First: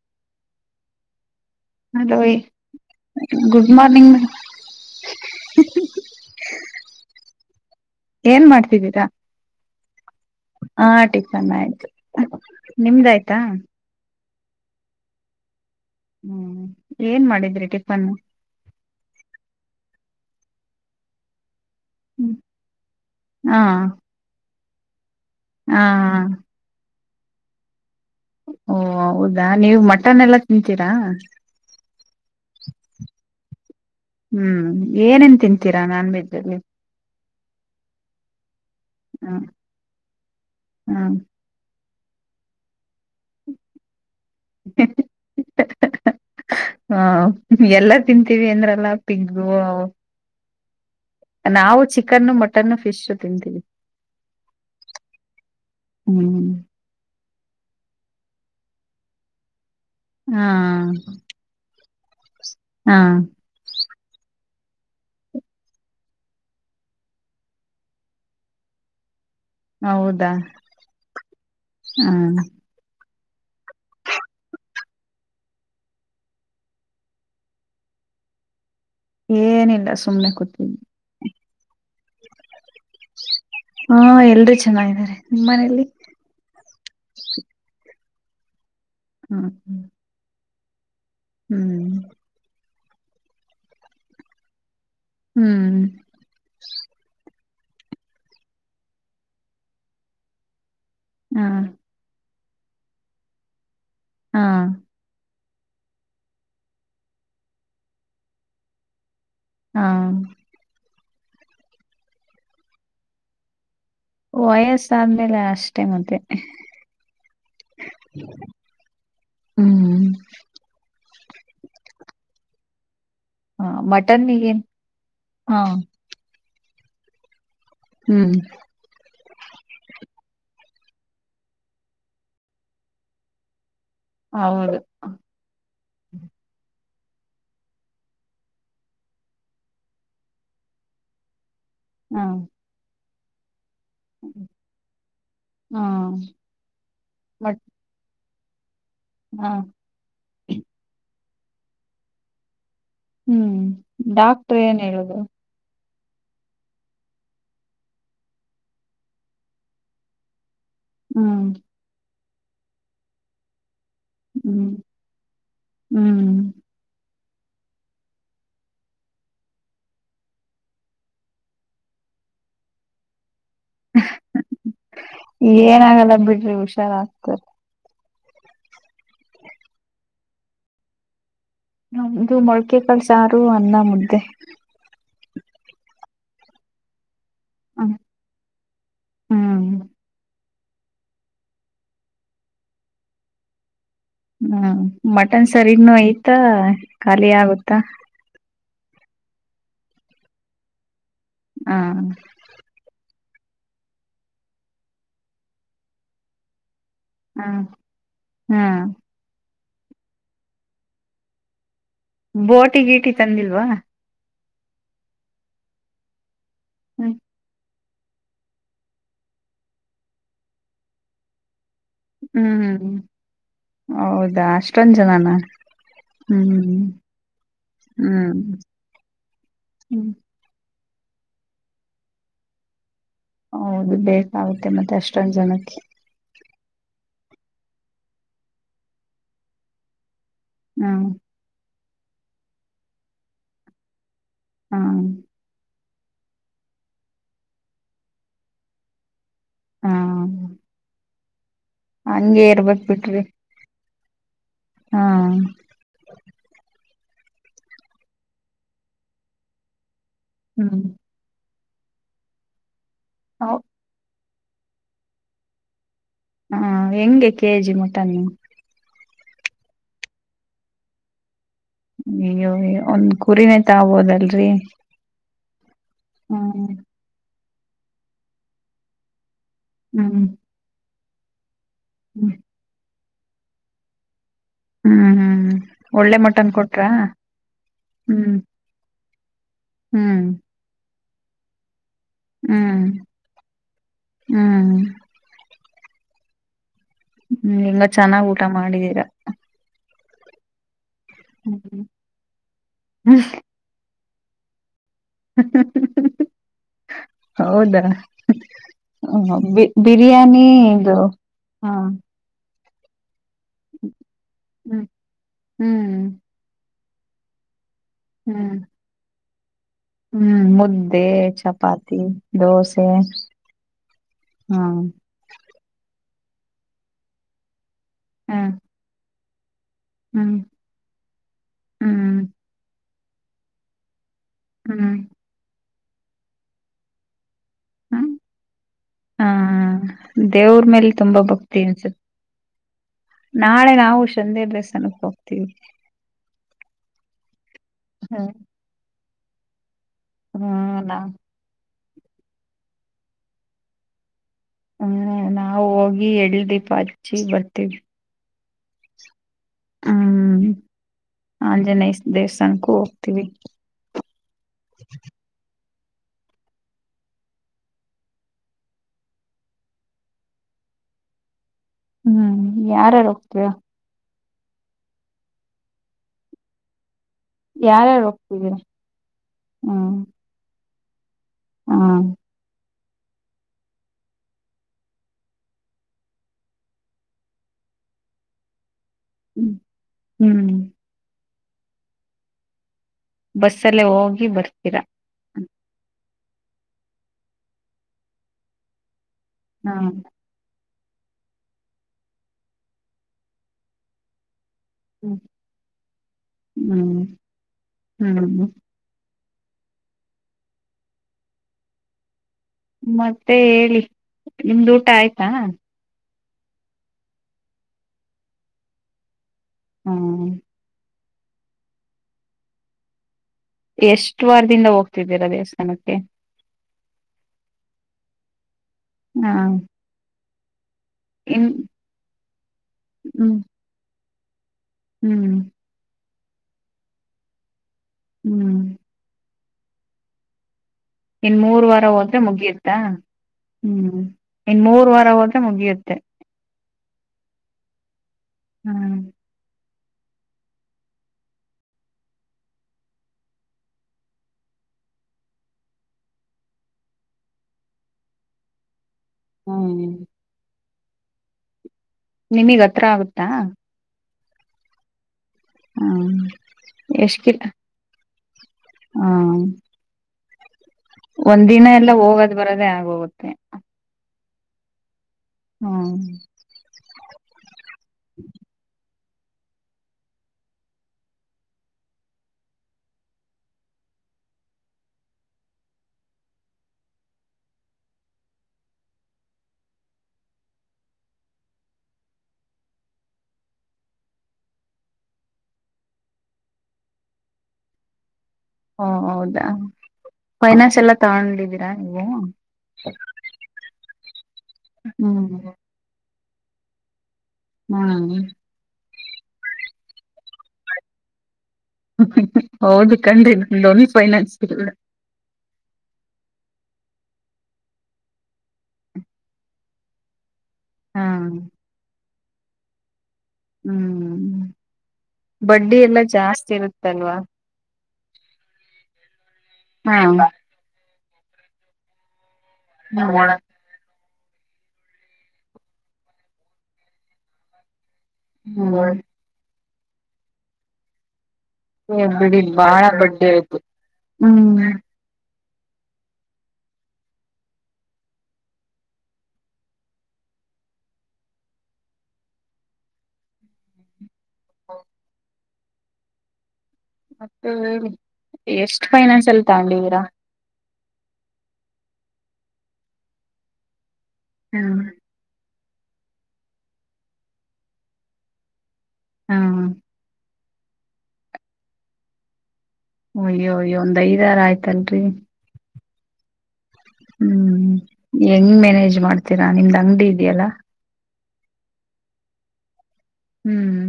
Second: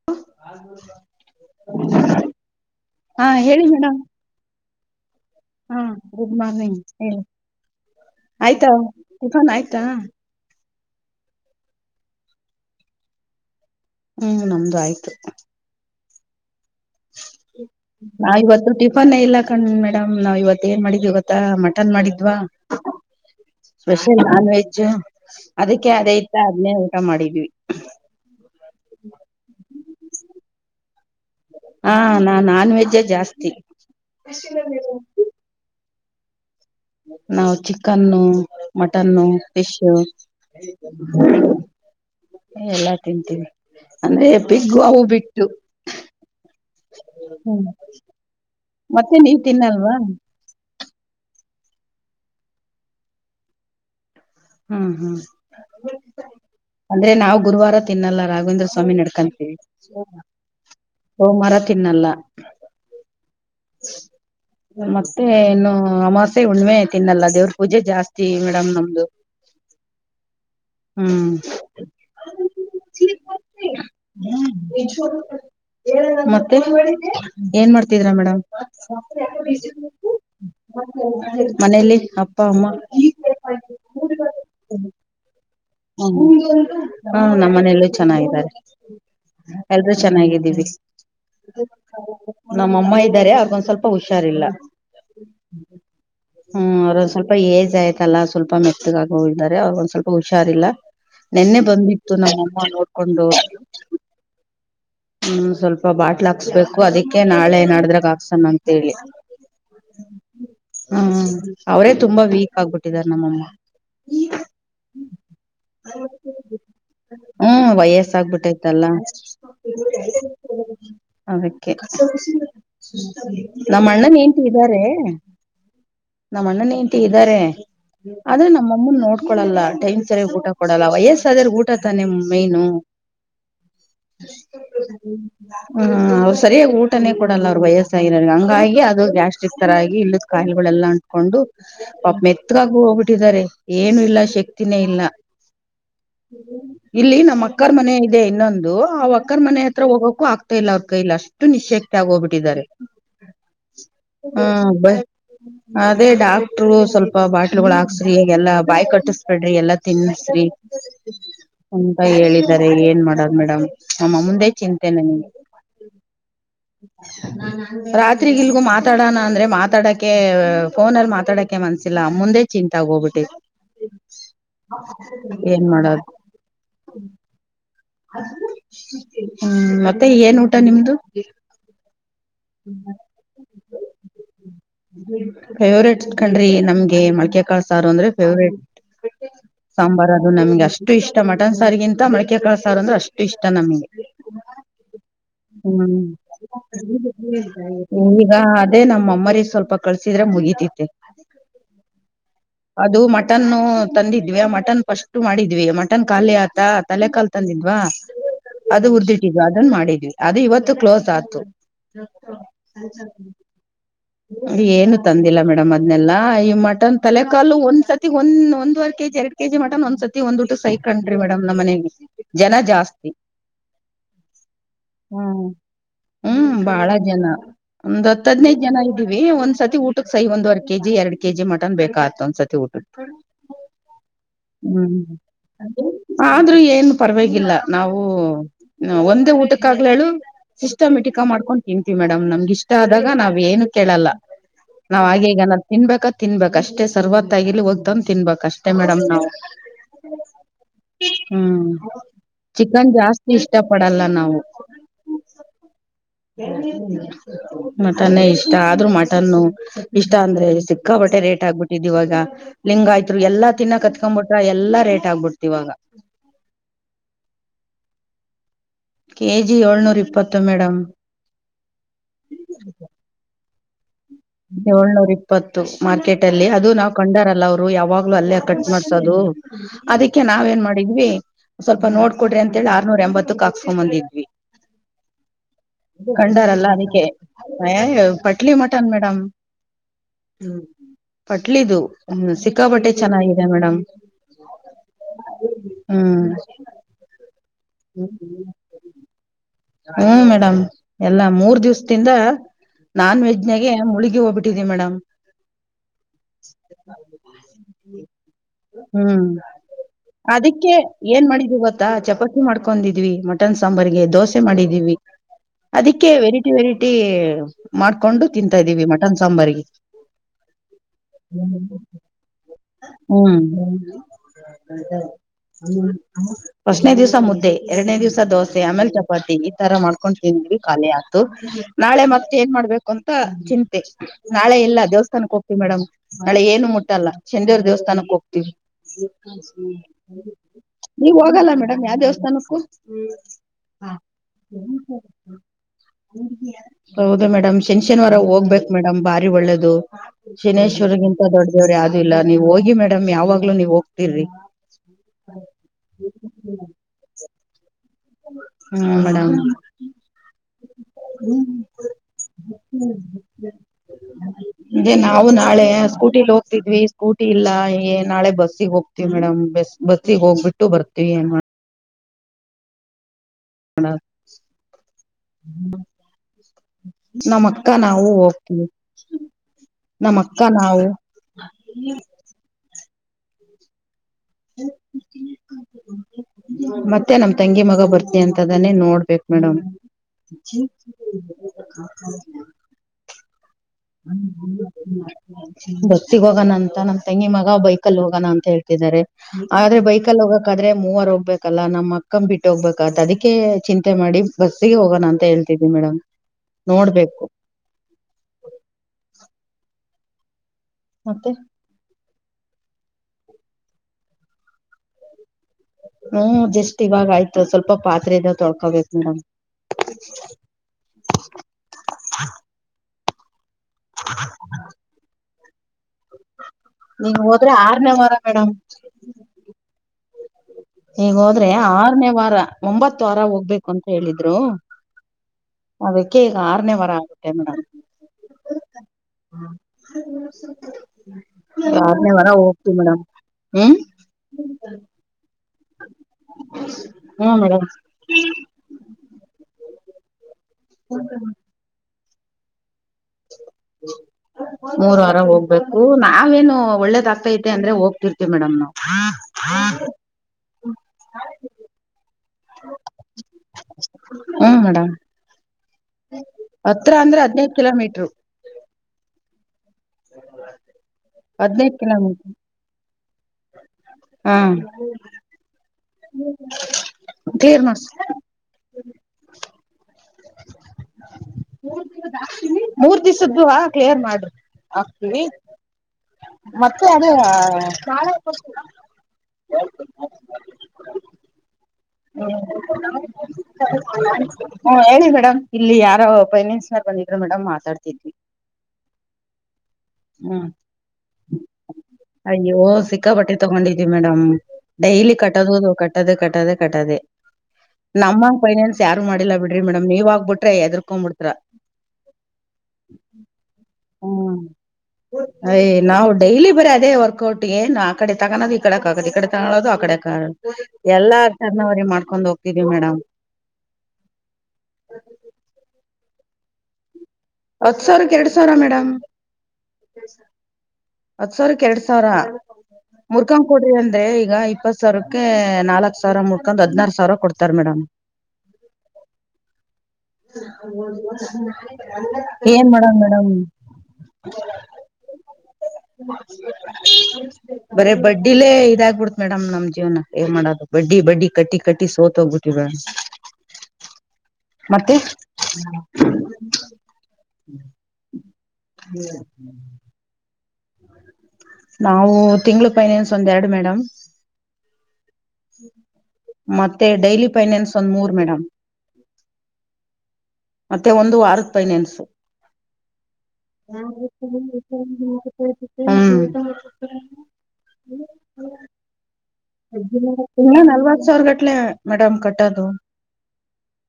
[unintelligible] ಹಲೋರಿ ಹಾ ಹೇಳಿ good madam morning. ಹಾ ಗುಡ್ ಮಾರ್ನಿಂಗ್ ಹೇಳಿ ಏನ್ ಆಯ್ತಾ ಟಿಫನ್ ಆಯ್ತಾ. ಆ ಟಿಫನ್ ಆಯ್ತು ನಿಮ್ದ್ ಆಯ್ತಾ. ಹೂ ನಮ್ದು ಆಯ್ತು. ಹ್ಮು ನಾವ್ ಇವತ್ತು ಟಿಫನ್ ಇಲ್ಲ ಕಣ್ ಮೇಡಮ್ ನಾವ್ ಇವತ್ತ್ ಏನ್ ಮಾಡಿದಿವಿ ಗೋ ತ್ತ ಮಟನ್ ಮಾಡಿದ್ವಾ ಹಾ ಸ್ಪೆಷಲ್ ನಾನ್ ವೆಜ್ಜ್. ಹಾ ಅದಕ್ಕೆ ಅದೇ ಇತ್ತಾ ಅದ್ನೇ ಊಟ ಮಾಡಿದ್ವಿ. ಓ ಹೌದಾ ನೀವು ಮಟನ್ ಎಲ್ಲಾ ತಿಂತೀರಾ. ಹಾ ನಾ ನಾನ್ ವೆಜ್ಜೆ ಜಾಸ್ತಿ. ಹ್ಮು ಏನೇನ್ ತಿಂತೀರಾ ನಾನ್ ವೆಜ್ಜ ಅಲ್ಲಿ. ನಾವು ಚಿಕ್ಕನ್ನು, ಮಟನ್ನು, ಹ ಫಿಶು ಹ ಎಲ್ಲಾ ತಿಂತೀವಿ ಅಂದ್ರೆ ಪಿಗ್ಗು ಅವು ಬಿಟ್ಟು. ಆ ಹ್ಮ್ ಎಲ್ಲಾ ತಿಂತೀವಿ ಅಂದ್ರಲ್ಲ ಮತ್ತೆ ನೀವ್ ಪಿುಗ್ಗು ಅವು. ತಿನ್ನಲ್ವಾ ನಾವು ಚಿಕ್ಕನ್ನು, ಮಟನ್ನು, ಫಿಶು ತಿಂತೀವಿ. ಹ್ಮು ಹ್ಮು. ಹ್ಮ್ ಅಂದ್ರೆ ನಾವು ಗುರುವಾರ ತಿನ್ನಲ್ಲ ರಾಘವೇಂದ್ರ ಸ್ವಾಮಿ ನಡ್ಕಂತೀವಿ ಸೋ ಹಾ ಸೋಮವಾರ ತಿನ್ನಲ್ಲ ಆ [inaudible] ಮತ್ತೆ ಇನ್ನು ಅಮಾಸ್ಯೆ, ಹುಣ್ಣಿಮೆ ತಿನ್ನಲ್ಲ ದೇವ್ರ ಪೂಜೆ ಜಾಸ್ತಿ ಮೇಡಮ್ ನಮ್ದು. ಹೌದಾ ಹ ಹ್ಮು [inaudible] ಮತ್ತೆ ಏನ್ ಮಾಡ್ತಿದಿರಾ ಮೇಡಮ್. ಏನಿಲ್ಲ ಸುಮ್ನೆ ಕೂತ್ತಿನಿ. ಮನೇಯಲಿ ಅಪ್ಪ, ಅಮ್ಮ ಹಾ ಎಲ್ರೂ ಚೆನ್ನಾಗಿದ್ದಾರೆ ನಿಮ್ಮ್ ಮನೇಯಲ್ಲಿ. ಹ್ಮು ಹಾ ನಮ್ಮ ಮನೆಯಲ್ಲೂ ಚೆನ್ನಾಗಿದ್ದಾರೆ ಹ್ಮ್ ಎಲ್ರೂ ಚೆನ್ನಾಗಿದ್ದೀವಿ. ಹ್ಮ್ ನಮ್ಮ ಅಮ್ಮ ಇದ್ದಾರೆ ಅವರಿಗೊಂದ್ ಸ್ವಲ್ಪ ಹುಷಾರಿಲ್ಲ. ಹ್ಮ್ ಹ್ಮು ಅವರೊಂದ್ ಸ್ವಲ್ ಲ್ಪ್ ಏಜ್ ಆಯ್ತಲ್ಲ ಸ್ವಲ್ಪ ಮೆತ್ತಗಾಗ ಹೋಗಿದ್ದಾರೆ ಅವ್ರಗೊಂದ್ ಸ್ವಲ್ಪ ಹುಷಾರಿಲ್ಲ. ಹಾ ನೆನ್ನೆ ಬಂದಿತ್ತು ನಮ್ಮ್ ಅಮ್ಮ ನೋಡ್ಕೊಂಡು. ಹಾ ಹ್ಮು ಸ್ವಲ್ಪ ಬಾಟ್ಲ್ ಹಾಕ್ಸ್ಬೇಕು ಅದಕ್ಕೆ ನಾಳೆ ನಾಡಿದ್ರಾಗ್ ಹಾಕ್ಸಣ ಅಂತೇಳಿ. ಹಾ ಹ್ಮ್ ಅವರೇ ತುಂಬಾ ವೀಕ್ ಆಗ್ಬಿಟ್ಟಿದ್ದಾರೆ ನಮ್ಮಮ್ಮ. ವಯಸ್ಸಾದ್ಮೇಲೆ ಅಷ್ಟೇ ಮತ್ತೆ. ಹ್ಮ್ ವಯಸ್ಸಾಗ್ಬಿಟ್ಟೈತಲ್ಲ. ಹ್ಮ್ ಅದಕ್ಕೆ. ಹ ನಮ್ಮ ಅಣ್ಣನೇಂಣ್ತಿ ಮಟನ್ಗೇನ್ ಇದಾರೆ. ಹಾ ನಮ್ಮ ಅಣ್ಣನೇಂಡತಿ ಇದ್ದಾರೆ ಹ್ಮ್ ಆದ್ರೆ ನಮ್ಮ ನಮ್ಮನ್ ನೋಡ್ಕೊಲ್ಲಾ ಟೈಮ್ ಸರಿಯ ಊಟ ಕೊಡಲ್ಲ ವಯಸ್ಸ ಆದ್ರಗೂಟ ತಾನೆ ಮೈನು. ಹೌದು [inaudible] ಹ್ಮ ಅವ್ರು ಸರಿಯಾಗಿ ಊಟನೇ ಕೊಡಲ್ಲ ಅವರು ವಯಸ್ಸಾಗಿರೋ ಹಂಗಾಗಿ ಅದು ಗ್ಯಾಸ್ಟ್ರಿಕ್ ತರ ಆಗಿ ಇಲ್ಲ ಕಾಯಿಲುಗಳೆಲ್ಲಾ ಅಂಟ್ಕೊಂಡು ಪಾಪ ಹಾ ಮೆತ್ಗಾಗ್ ಹೋಗ್ಬಿಟ್ಟಿದ್ದಾರೆ. ಏನು ಇಲ್ಲ ಶಕ್ತಿನೇ ಇಲ್ಲ ಹಾ ಇಲ್ಲಿ ನಮ್ಮ್ ಬಟ್ ಅಕ್ಕರ್ ಮನೆ ಇದೆ ಇನ್ನೊಂದು ದು ಅವಕ್ಕರ್ ಹ ಮನೆ ಹತ್ರ ಹೋಗಕು ಆಗ್ತಾ ಇಲ್ಲ ಅವ್ರ ಕೈಲಿ ಅಷ್ಟು ನಿಶ್ಯಕ್ತಿ ಆಗೋಗ್ಬಿಟ್ಟಿದ್ದಾರೆ. ಹ್ಮ್ ಹಾ ಡಾಕ್ಟ್ರ ಏನ್ ಬ ಹೇಳುದು ಅದೇ ಡಾಕ್ಟ್ರು ಸ್ವಲ್ಪ ಬಾಟ್ಲುಗಳು ಹಾಕ್ಸ್ರಿಗೆಲ್ಲಾ ಬಾಯಿ ಕಟ್ಟಿಸಬೇಡ್ರಿ ಎಲ್ಲಾ ತಿನ್ಸ್ರಿ. ಹ್ಮ್ ಅಂತ ಹೇಳಿದಿದ್ದಾರೆ ಏನ್ ಮಾಡದು ಮೇಡಮ್ ನಮ್ಮಂಮ್ಮುಂದೆ ಹ್ಮ್ ಚಿಂತೆ ನನಿಗೆ. ಹ್ಮ್ [inaudible] ರಾತ್ರಿಗ ಇಲ್ಗೂ ಮಾತಾಡೋಣ ಅಂದ್ರೆ ಮಾತಾಡಕ್ಕೇ ಫೋನ ಅಲ್ಲಿ ಮಾತಾಡಕ ಮನ್ಸಿಲ್ಲ ಅಮ್ಮುಂದೆ ಚಿಂತಾಗ ಹೋಗಬಿಟ್ಟ ಹ ಏನ್ ಮಾಡೋದು ಏನಾಗಲ್ಲ ಬಿಡ್ರಿ ಹುಷಾರಾಗ್ತರ. ಹ್ಮ್ ಮತ್ತೆ ಏನ್ ಊಟ ನಿಮ್ದು. ನಮ್ದು ಮೊಳಕೆ ಕಳ್ಸಾರು ಅನ್ನ ಮುದ್ದೆ. ಫೇವ್ರೇಟ್ಕಂಡ್ರಿ ನಮ್ಗೆ ಮೊಳಕೆ ಕಾಳ್ ಸಾರು ಹ್ಮ್ ಅಂದ್ರೆ ಫೇವ್ರೇಟ್ ಹ್ಮ್ ಸಾಂಬಾರ್ ಅದು ನಮ್ಗೆ ಅಷ್ಟ ಅಷ್ಟು ಇಷ್ಟ ಮಟನ್ ಸಾರಿಗಿಂತ ಮಳಿಕೆಕಳ ಸಾರು ಅಂದ್ರೆ ಅಷ್ಟು ಇಷ್ಟ ನಮಗೆ. ಹ್ಮ್ ಮಟನ್ ಸರಿನೂ ಹ್ಮ್ ಐತಾ ಖಾಲಿ ಆಗುತ್ತಾ ಈಗಾ ಅದೇ ನಮ್ಮಮ್ಮರಿಗಿ ಸ್ವಲ್ಪ ಕಳ್ಸಿದ್ರೆ ಮುಗಿತಿತೆ. ಹಾ ಅದು ಮಟನ್ನು ತಂದಿದ್ವಿ ಮಟನ್ ಫಸ್ಟ್ ಮಾಡಿದ್ವಿ ಮಟನ್ ಖಾಲಿ ಆತಾ. ತಲೆಕಾಲ್ ಹ ತಂದಿದ್ವಾ ಹಾ ಅದು ಹುರ್ದಿಟ್ಟಿದ್ವಿ ಅದನ್ ಮಾಡಿದ್ವಿ ಅದು ಇವತ್ತು ಕ್ಲೋಸ್ ಆತು. ಬೋಟಿ ಗೀಟಿ ತಂದಿಲ್ವಾ ಏನು ತಂದಿಲ್ಲ ಮೇಡಮ್ ಅದನೆಲ್ಲಾ ಇಮ್ಮ ಹ್ಮ್ ತಲೆ ಕಾಲು ಒಂದ್ಸ ಒಂದ್ ಒಂದ್ವರೆ ಕೆ ಜಿ ಎರಡ್ ಕೆಜಿ ಮಟನ್ ಒಂದ್ ಸತಿ ಒಂದ್ ಊಟಕ್ ಸಯ್ ಕಣ್ರಿ ಮೇಡಮ್ ನಮ್ಮನೆಗೆ. ಜನ ಹ್ಮ್ ಜಾಸ್ತಿ. ಹೌದಾ ಅಷ್ಟೊಂದ್ ಜನಾನ. ಹ್ಮ್ ಹ್ಮ್ ಬಾಳ ಜನ ಒಂದ್ ಹತ್ ಹ್ಮ್ ಹದ್ನೈದ ಜನ ಇದ್ದೀವಿ ಒಂದ್ಸತಿ ಹ್ಮ್ ಊಟಕ್ಕೆ ಸಯ್ ಒಂದ್ವರ ಕೆ ಜಿ ಎರಡ್ ಕೆ ಜಿ ಮಟನ್ ಬೇಕಾತ ಒಂದ್ಸತಿ ಊಟು ಹೌದು ಬೇಕಾಗುತ್ತೆ ಮತ್ತೆ ಅಷ್ಟೊಂದು ಜನಕ್ಕೆ. ಆದ್ರೂ ಏನ್ ಪರವಾಗಿಲ್ಲ ನಾವು ಒಂದೇ ಊಟಕ್ಕಾಗ್ಲೇಳು ಹ್ಮ್ ಸಿಸ್ಟಮೆಟಿಕಾಗ್ ಮಾಡ್ಕೊಂಡು ತಿಂತೀವಿ ಮೇಡಮ್ ನಮ್ಗ ಇಷ್ಟ ಆದಾಗ ನಾವ್ ಏನು ಕೇಳಲ್ಲ. ಹ್ಮ್ ನಾವ್ ಆಗ ಈಗ ನ ತಿನ್ಬೇಕ ತಿನ್ಬೇಕಕ್ ಅಷ್ಟೇ ಸರ್ವಾತ್ತಾಗಿರ್ಲಿ ಹೋಗ್ತನ್ ತಿನ್ಬೇಕ್ ಅಷ್ಟೇ ಮೇಡಮ್ ನಾವ್ ಹಾ ಹ್ಮ್ ಚಿಕನ್ ಬಿಟ್ರಿ ಜಾಸ್ತಿ ಇಷ್ಟ ಪಡಲ್ಲ ನಾವು ಹಾ [unintelligible] ಮಟನ್ನೇ ಇಷ್ಟ ಆದ್ರೂ ಮಟನ್ನು ಇಷ್ಟ ಅಂದ್ರೆ ಹ್ಮ್ ಸಿಕ್ಕಾ ಪಟ್ಟೆ ರೇಟ್ ಆಗ್ಬಿಟ್ಟಿದ್ ಇವಾಗ ಲಿಂಗಾಯ್ತ್ರು ಹ ಎಲ್ಲಾ ತಿನ್ನಕತ್ತ ಹಾಕೊಂಬ ಬಿಟ್ರೆ ಎಲ್ಲ ರೇಟ್ ಆಗ್ಬಿಡ್ತಿ ಇವಾಗ ಹಾ ಹೆಂಗೆ ಕೆಜಿ ಮಟನ್ನು ಕೆ ಜಿ ಏಳ್ನೂರ ಇಪ್ಪತ್ತು ಮೇಡಮ್ ಅಯ್ಯೋ ಒಂದ್ ಕುರಿನ ತಗೋಬೋದಲ್ರಿ ಏಳ್ನೂರ ಇಪ್ಪತ್ತು ಮಾರ್ಕೆಟ್ ಅಲ್ಲಿ ಅದು ಹ್ಮ್ ನಾವ್ ಕಂಡಾರಲ್ಲ ಅವ್ರು ಯಾವಾಗ್ಲೂ ಅಲ್ಲೇ ಕಟ್ ಮಾಡ್ಸೋದು ಅದಿಕ್ಕೆ ಹ್ಮ್ ನಾವ ಏನ್ ಮಾಡಿದ್ವಿ ಸ್ವಲ್ಪ ಹ್ಮ್ ನೋಡ್ಕಡ್ರಿ ಅಂತೇಳಿ ಆರ್ನೂರ್ ಎಂಬತ್ತಕ ಹಾಕ್ಸ್ಕೊ ಬಂದಿದ್ವಿ ಹ್ಮ್ [inaudible] ಒಳ್ಳೆ ಮಟನ್ ಕಂಡಾರಲ್ಲ ಕೊಟ್ರಾ ಅದಕ್ಕೆ ಅಯ್ಯಯ್ಯೋ ಹ್ಮ್ ಪಟ್ಲಿ ಮಟ್ಟ ಮೇಡಂ ಹ್ಮ್ [inaudible] ಹ್ಮ ಪಟ್ಲಿದು ಹ್ಮ್ ಸಿಕ್ಕಾಪಟ್ಟೆ ಚೆನ್ನಾಗಿದೆ ಮೇಡಮ್ ಹ್ಮ್ [inaudible] ಹ್ಮ್ ಹ್ಮ್ ಇನ್ನ ಚೆನ್ನಾಗ್ ಊಟ ಮಾಡಿದೀರಾ ಹ್ಮ್ ಮೇಡಮ್ ಎಲ್ಲ ಮೂರ್ ಹ್ಮ್ ದಿವ್ಸದಿಂದ [inaudible] ನಾನ್ ವೆಜ್ ಜೊತೆಗೆ ಮುಳಗಿ ಹೋಗ್ಬಟ್ಟಿದೆ ಮೇಡಮ್ [unintelligible] ಹೌದಾ ಹ್ಮ್ ಹ ಬಿ [inaudible] ಬಿರಿಯಾನಿ ಅದಕ್ಕೆ ಇದು ಏನ್ ಮಾಡಿದ ಹಾ ಗೊತ್ತಾ ಚಪಾತಿ ಮಾಡ್ಕೊಂಡಿದ್ವಿ ಮಟನ್ ಸಾಂಬಾರ್ಗೆ ದೋಸೆ ಹ್ಮ್ ಮಾಡಿದೀವಿ [inaudible] ಹ್ಮ್ ಅದಕ್ಕೆ ವೆರಿ ವೆರೈಟಿ ಮಾಡ್ಕೊಂಡು ಹ್ಮ್ ತಿಂತಾ ಇದೀವಿ ಮಟನ್ ಸಾಂಬಾರ್ಗೆ. ಹ್ಮ್ ಮುದ್ದೆ ಚಪಾತಿ ದೋಸೆ [inaudible] ಹ್ಮ ಹ್ಮ ಪಸ್ನೇ ದಿವ್ಸ ಮುದ್ದೆ ಎರಡನೇ ದಿವ್ಸ ಹ್ಮ್ ದೋಸೆ ಆಮೇಲೆ ಚಪಾತಿ ಈ ತರ ಮಾಡ್ ಹ್ಮ್ ತಿಂದವಿ ಖಾಲಿ ಆತು ನಾಳೆ ಹ್ಮ್ ಮತ್ತೆ ಏನ್ ಮಾಡ್ಬೇಕು ಅಂತ ಚಿಂತೆ ನಾಳೆ ಇಲ್ಲ ಹ್ಮ್ ದೇವಸ್ಥಾನಕ್ಕೆ ಹೋಗ್ತಿ ಮೇಡಮ್ ನಾಳೆ ಏನು ಮುಟ್ಟಲ್ಲ ಶನಿದೇವರ ದೇವಸ್ಥಾನ ಹ್ಮ್ ದೇವಸ್ಥಾನಕ್ಕೆ ಹೋಗ್ತವಿ [inaudible] ಹಾ ದೇವ್ರ ಮೇಲೆ ನೀವ ತುಂಬಾ ಹೋಗಲ್ಲ ಭಕ್ತಿ ಮೇಡಮ್ ಯಾವ ಅನ್ಸುತ್ತೆ ದೇವಸ್ಥಾನಕ್ಕೂ. ನಾಳೆ ನಾವು ಶಂದೆ ದೇವಸ್ಥಾನಕ್ಕೆ ಹೋಗ್ತೀವಿ. [inaudible] ಹೌದು ಮೇಡಮ್ ಶನಿ ಶನಿವಾರ ಹ್ಮ್ ಹೋಗ್ಬೇಕು ಮೇಡಮ್ ಬಾರಿ ಒಳ್ಳೇದು [inaudible] ಹ್ಮ ನಾ ಶನೇಶ್ವರಗಿಂತ ದೊಡ್ಡ ದೇವ್ರೆ ಅದು ಇಲ್ಲ ನೀವು ಹೋಗಿ ಮೇಡಮ್ ಯಾವಾಗ್ಲೂ ನೀವ ಹೋಗ್ತಿರಿ ಹ್ಮ್ ನಾವು ಹೋಗಿ ಎಳ್ಳ ದೀಪ ಹಚ್ಚಿ ಬರ್ತೀವಿ ಹ್ಮ ಮೇಡಮ್ ಹ್ಮ್ ಹ್ಮ್ ಆಂಜನೇಯ [unintelligible] ದೇವಸ್ಥಾನಕ್ಕೂ ಹೋಗ್ತೀವಿ ಹ್ಮ ಎ ನಾವು ನಾಳೆ ಸ್ಕೂಟಿಲಿ ಹೋಗ್ತಿದ್ವಿ ಸ್ಕೂಟಿ ಇಲ್ಲಏ ನಾಳೆ ಬಸ್ಸಗ್ ಹೋಗ್ತವಿ ಮೇಡಂ ಬಸ್ ಬಸ್ಗೆ ಹೋಗ್ಬಿಟ್ಟು ಬರ್ತೀವಿ ಹ್ಮ್ ಯಾರ ಯಾರ ಹೋಗ್ತೀರಾ [unintelligible] ನಮ್ಮ ಅಕ್ಕ ಯಾರ್ಯಾರು ನಾವು ಹೋಗ್ತಿದೀರಾ ಹೋಗ್ತವಿ [inaudible] ಹ್ಮ್ ನಮ್ಮಕ್ಕ ನಮ್ಮಕ್ಕ ನಾವು ಹಾ [unintelligible] [unintelligible] ಮತ್ತೆ ನಮ್ಮ ತಂಗಿ ಮಗ ಬರ್ತ ಅಂತದಾನೆ ನೋಡ್ಬೇಕು ಮೇಡಮ್ ಹ್ಮ್ [unintelligible] ಬಸ್ಸಲ್ಲೇ ಹೋಗಿ ಬರ್ತೀರಾ. ಬಸ್ಸಿಗೆ ಹೋಗೋಣ ಅಂತ ನಮ್ಮ ತಂಗಿ ಮಗ ಬೈಕಲ್ಲಿ ಹೋಗೋಣ ಅಂತ ಹೇಳ್ತಿದಿದ್ದಾರೆ ಹಾ ಹಾಗಾದರೆ ಬೈಕಲ್ಲಿ ಹೋಗ ಆದ್ರೆ ಮೂವರ್ ಹೋಗ್ಬೇಕಲ್ಲಾ ನಮ್ಮ್ ಅಕ್ಕಮ ಬಿಟ್ಟು ಹೋಗ್ಬೇಕತ್ ಅದಕ್ಕೆ ಚಿಂತೆ ಮಾಡಿ ಬಸ್ಸಿಗೆ ಹೋಗೋಣ ಅಂತ ಹೇಳ್ತಿದ್ವಿ ಮೇಡಮ್ ಹ್ಮ್ ನೋಡ್ಬೇಕು ಹ್ಮ್ ಮತ್ತೆ ಮತ್ತೆ ಹೇಳಿ ನಿಮ್ದು ಊಟ ಆಯ್ತಾ ಹ್ಮ್ ಜಸ್ಟ್ ಇವಾಗ ಆಯ್ತು ಸ್ವಲ್ಪ ಪಾತ್ರೆದ ತೊಳ್ಕೋಬೇಕು ಮಡಮ್ ಹ್ಮ ಎಷ್ಟು ವಾರದಿಂದ ಹೋಗ್ತಿದ್ದೀರಾ ದೇವಸ್ಥಾನಕ್ಕೆ ನೀ ಹೋದ್ರೆ ಆರನೇ ವಾರ ಮೇಡಮ್ ಹಾ ಈಗ ಇನ್ ಹೋದ್ರೆ ಆರನೇ ವಾರ ಒಂಬತ್ತು ವಾರ ಹ್ಮ್ ಹೋಗ್ಬೇಕು ಅಂತ ಹೇಳಿದ್ರು ಹ್ಮ್ ಅದಕ್ಕೆ ಈಗ ಆರನೇ ವಾರ ಆಗುತ್ತೆ ಮೇಡಮ್ ಹ್ಮ್ ಇನ್ ಮೂರ್ ಹಾ ಆರನೇ ಹೋದ್ರೆ ವಾರ ಮುಗಿಯುತ್ತಾ ಹೋಗ್ತಿವಿ ಮೇಡಮ್ ಹ್ಮ್ ಇನ್ ಮೂರ್ ವಾರ ಹೋದ್ರೆ ಮುಗಿಯುತ್ತೆ ಹಾ ಮೇಡಮ್ ಹ್ಮ್ ಹೌ ಹ್ಮ ಮೂರ್ ವಾರ ಹೋಗ್ಬೇಕು ನಾವೇನು ಒಳ್ಳೇದ ಆಗ್ತಾತೆ ಅಂದ್ರೆ ಹೋಗ್ತಿರ್ತಿವಿ ಮೇಡಮ್ ನ ಹ್ಮ್ ನಿಮಗ್ ಹತ್ರ ಆಗುತ್ತಾ ಹ್ಮ ಮೇಡ್ ಹ್ಮ್ ಹತ್ರ ಅಂದ್ರೆ ಹದ್ ನೈದು ಕಿಲೋಮೀಟ್ರು ಹಾ ಹ ಒಂದಿನ ಎಲ್ಲ ಹೋಗೋದ್ ಬರದೇ ಆಗೋಗುತ್ತೆ ಹ್ಮ ಹ್ಮ [unintelligible] ಹ ಮೂರ್ ದಿಸದ್ದು ಕ್ಲಿಯರ್ ಮಾಡಿ ಆಕ್ತವಿ ಮತ್ತೆ ಅದೆ [unintelligible] ಹ [inaudible] [unintelligible] ಹ ಹೇಳಿ ಮೇಡಮ್ ಇಲ್ಲಿ ಯಾರ ಫೈನೆನ್ಸ್ ಬಂದಿದರು ಮೇಡಮ್ ಮಾತಾಡ್ [unintelligible] ಓ ಹೌದಾ ಹ್ಮ್ ಫೈನಾನ್ಸ್ ಎಲ್ಲ ತಗೊಂಡಿದ್ದೀರಾ ನೀವು ಓ ಸಿಕ್ಕಾಪಟ್ಟೆ ತಗೊಂಡಿದ್ವಿ ಮೇಡಮ್ ಡೈಲಿ ಹ್ಮ್ ಕಟ್ಟೋದ ಹದು ಕಟ್ಟದೆೇ ಕಟ್ಟದೆೇ ಕಟ್ಟದೆೇ ಹ್ಮ್ ನಮ್ಮಂಗ ಫೈನಾನ್ಸ್ ಯಾರು ಮಾಡಿಲ್ಲಾ ಬಿಡ್ರಿ ಮೇಡಮ್ ನೀವ್ ಆಗ್ಬಿಟ್ರೆ ಎದರ್ಕೊಡಬಿಡ್ತಿರ [unintelligible] ಹೌದ ಕನಡ್ರಿ ಲೋನ್ ಫೈನಾನ್ಸ್ ಯ್ ನಾವು ಡೈಲಿ ಬರೀ ಅದೇ ವರ್ಕ್ಔಟ ಏನ್ ಆ ಕಡೆ ತಗೋದು ಈ ಕಡೆ ಆಗೋದು ಈ ಕಡೆ ತಗೋದು ಆ ಕಡೆ ಹಾ ಎಲ್ಲ ಅ ಟರ್ಣವರ್ ಮಾಡ್ಕೊಂಡ್ ಹೋಗ್ತವಿ ಮೇಡಮ್ ಹ್ಮ್ [unintelligible] ಬಡ್ಡಿ ಎಲ್ಲಾ ಜಾಸ್ತಿ ಇರುತ್ತಲ್ವಾ ಹತ್ತ ಸಾವಿರಕ್ಕೆ ಎರಡ್ ಸಾವಿರ ಮೇಡಮ್. ಹಾ ಹತ್ತ ಸಾವಿರಕ್ಕೆ ಎರಡ್ ಸಾವಿರ ಮುರ್ಕ ಕೊಡ್ರಿ ಅಂದೆ ಈಗ ಇಪ್ಪತ ಸಾವಿರಕ್ಕೆ ನಾಲ್ಕಕ ಸಾವಿರಾ ಮುರಡ್ಕೊಂಡ ಹದ್ನಾರು ಸಾವಿರ ಕೊಡ್ತಾರೆ ಮೇಡಮ. ಹು ನಾವು ಹೊದ್ವಾ ನಾಳೆ. ಎ ಬಿಡಿ ಬಾಳ ಬಡ್ಡಿ ಆಯ್ತು ಹು ಒನ್ಸ್ ಲೇಪ ಕೀ ಬರೇ ಬಡ್ಡಿಲೇ ಇದಾಗ್ಬಿಡತ ಮೇಡಮ ನಮ್ಮ ಜೀವನಾ ಏನ ಮಾಡೋದು ಬಡ್ಡಿ ಬಡ್ಡಿ ಕಟ್ಟಿ ಕಟ್ಟಿ ಸೋತ ಹೋಗ್ಬಿ ಟುಡೇನ್ಸ್. ಮತ್ತೆ ಮತ್ತೆ ಹೇಳಿ ಎಷ್ಟ ಫೈನಾನ್ಸ್ ಲ್ಲ ತಗೊಂಡಿದ್ದೀರಾ. ನಾವು ತಿಂಗಳ ಪೈನಾನ್ಸ್ ಒಂದ ಎರಡು ಮೇಡಮ. ಹು. ಮತ್ತೆ ಡೈಲಿ ಫೈನಾನ್ಸ್ ಒಂದ ಮೂರ ಮೇಡಮ. ಹಾ ಹಾ ಮತ್ತೆ ಒಂದು ವಾರದ ಪೈನಾನ್ಸು. ಅಯ್ಯೋ ಅಯ್ಯೋ ಒಂದಐದಾರ ಆಯ್ತತ್ತಾಲ್ಡ್ರಿ. ಹು ಹು ಹೆಂಗ ಮ್ಯಾನೇಜ ಮಾಡ್ತೀರಾ ನಿಮ್ದ ಅಂಗಡಿ ಇದೆಯಲ್ಲ. ಮೇಡಮ ಕಟ್ಟೋದು. ಹು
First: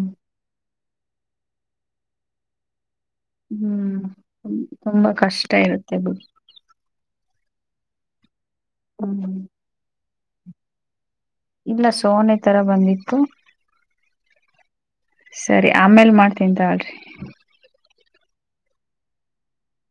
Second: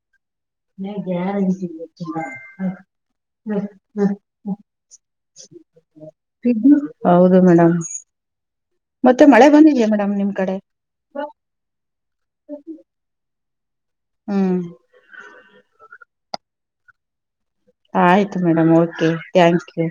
ಮೇಲೆ ಬ್ಯಾರಲ್ ತುಂಬೆತಿನ ನೋಡ ಹೋಗು. ಹು ತುಂಬಾ ಕಷ್ಟ ಇರುತ್ತೆ ಬಿಡು. ಪಿಗ್ಮ ಹೌದು ಮೇಡಮ್ ಮತ್ತೆ ಹ್ಮ್ ಮಳೆ ಬಂದಿಯಾ ಮೇಡಮ್ ನಿಮ್ಮ ಕಡೆ. ಇಲ್ಲಾ ಸೋನೆ ತರಾ ಬಂದಿತ್ತು. ಹು ಸರಿ ಆಮೇಲ ಮಾಡ್ತಂತಿನಿತಗೋಳ್ರಿ. ಆಯ್ತು ಮೇಡಮ ಓಕೆ ಥ್ಯಾಂಕ ಯು.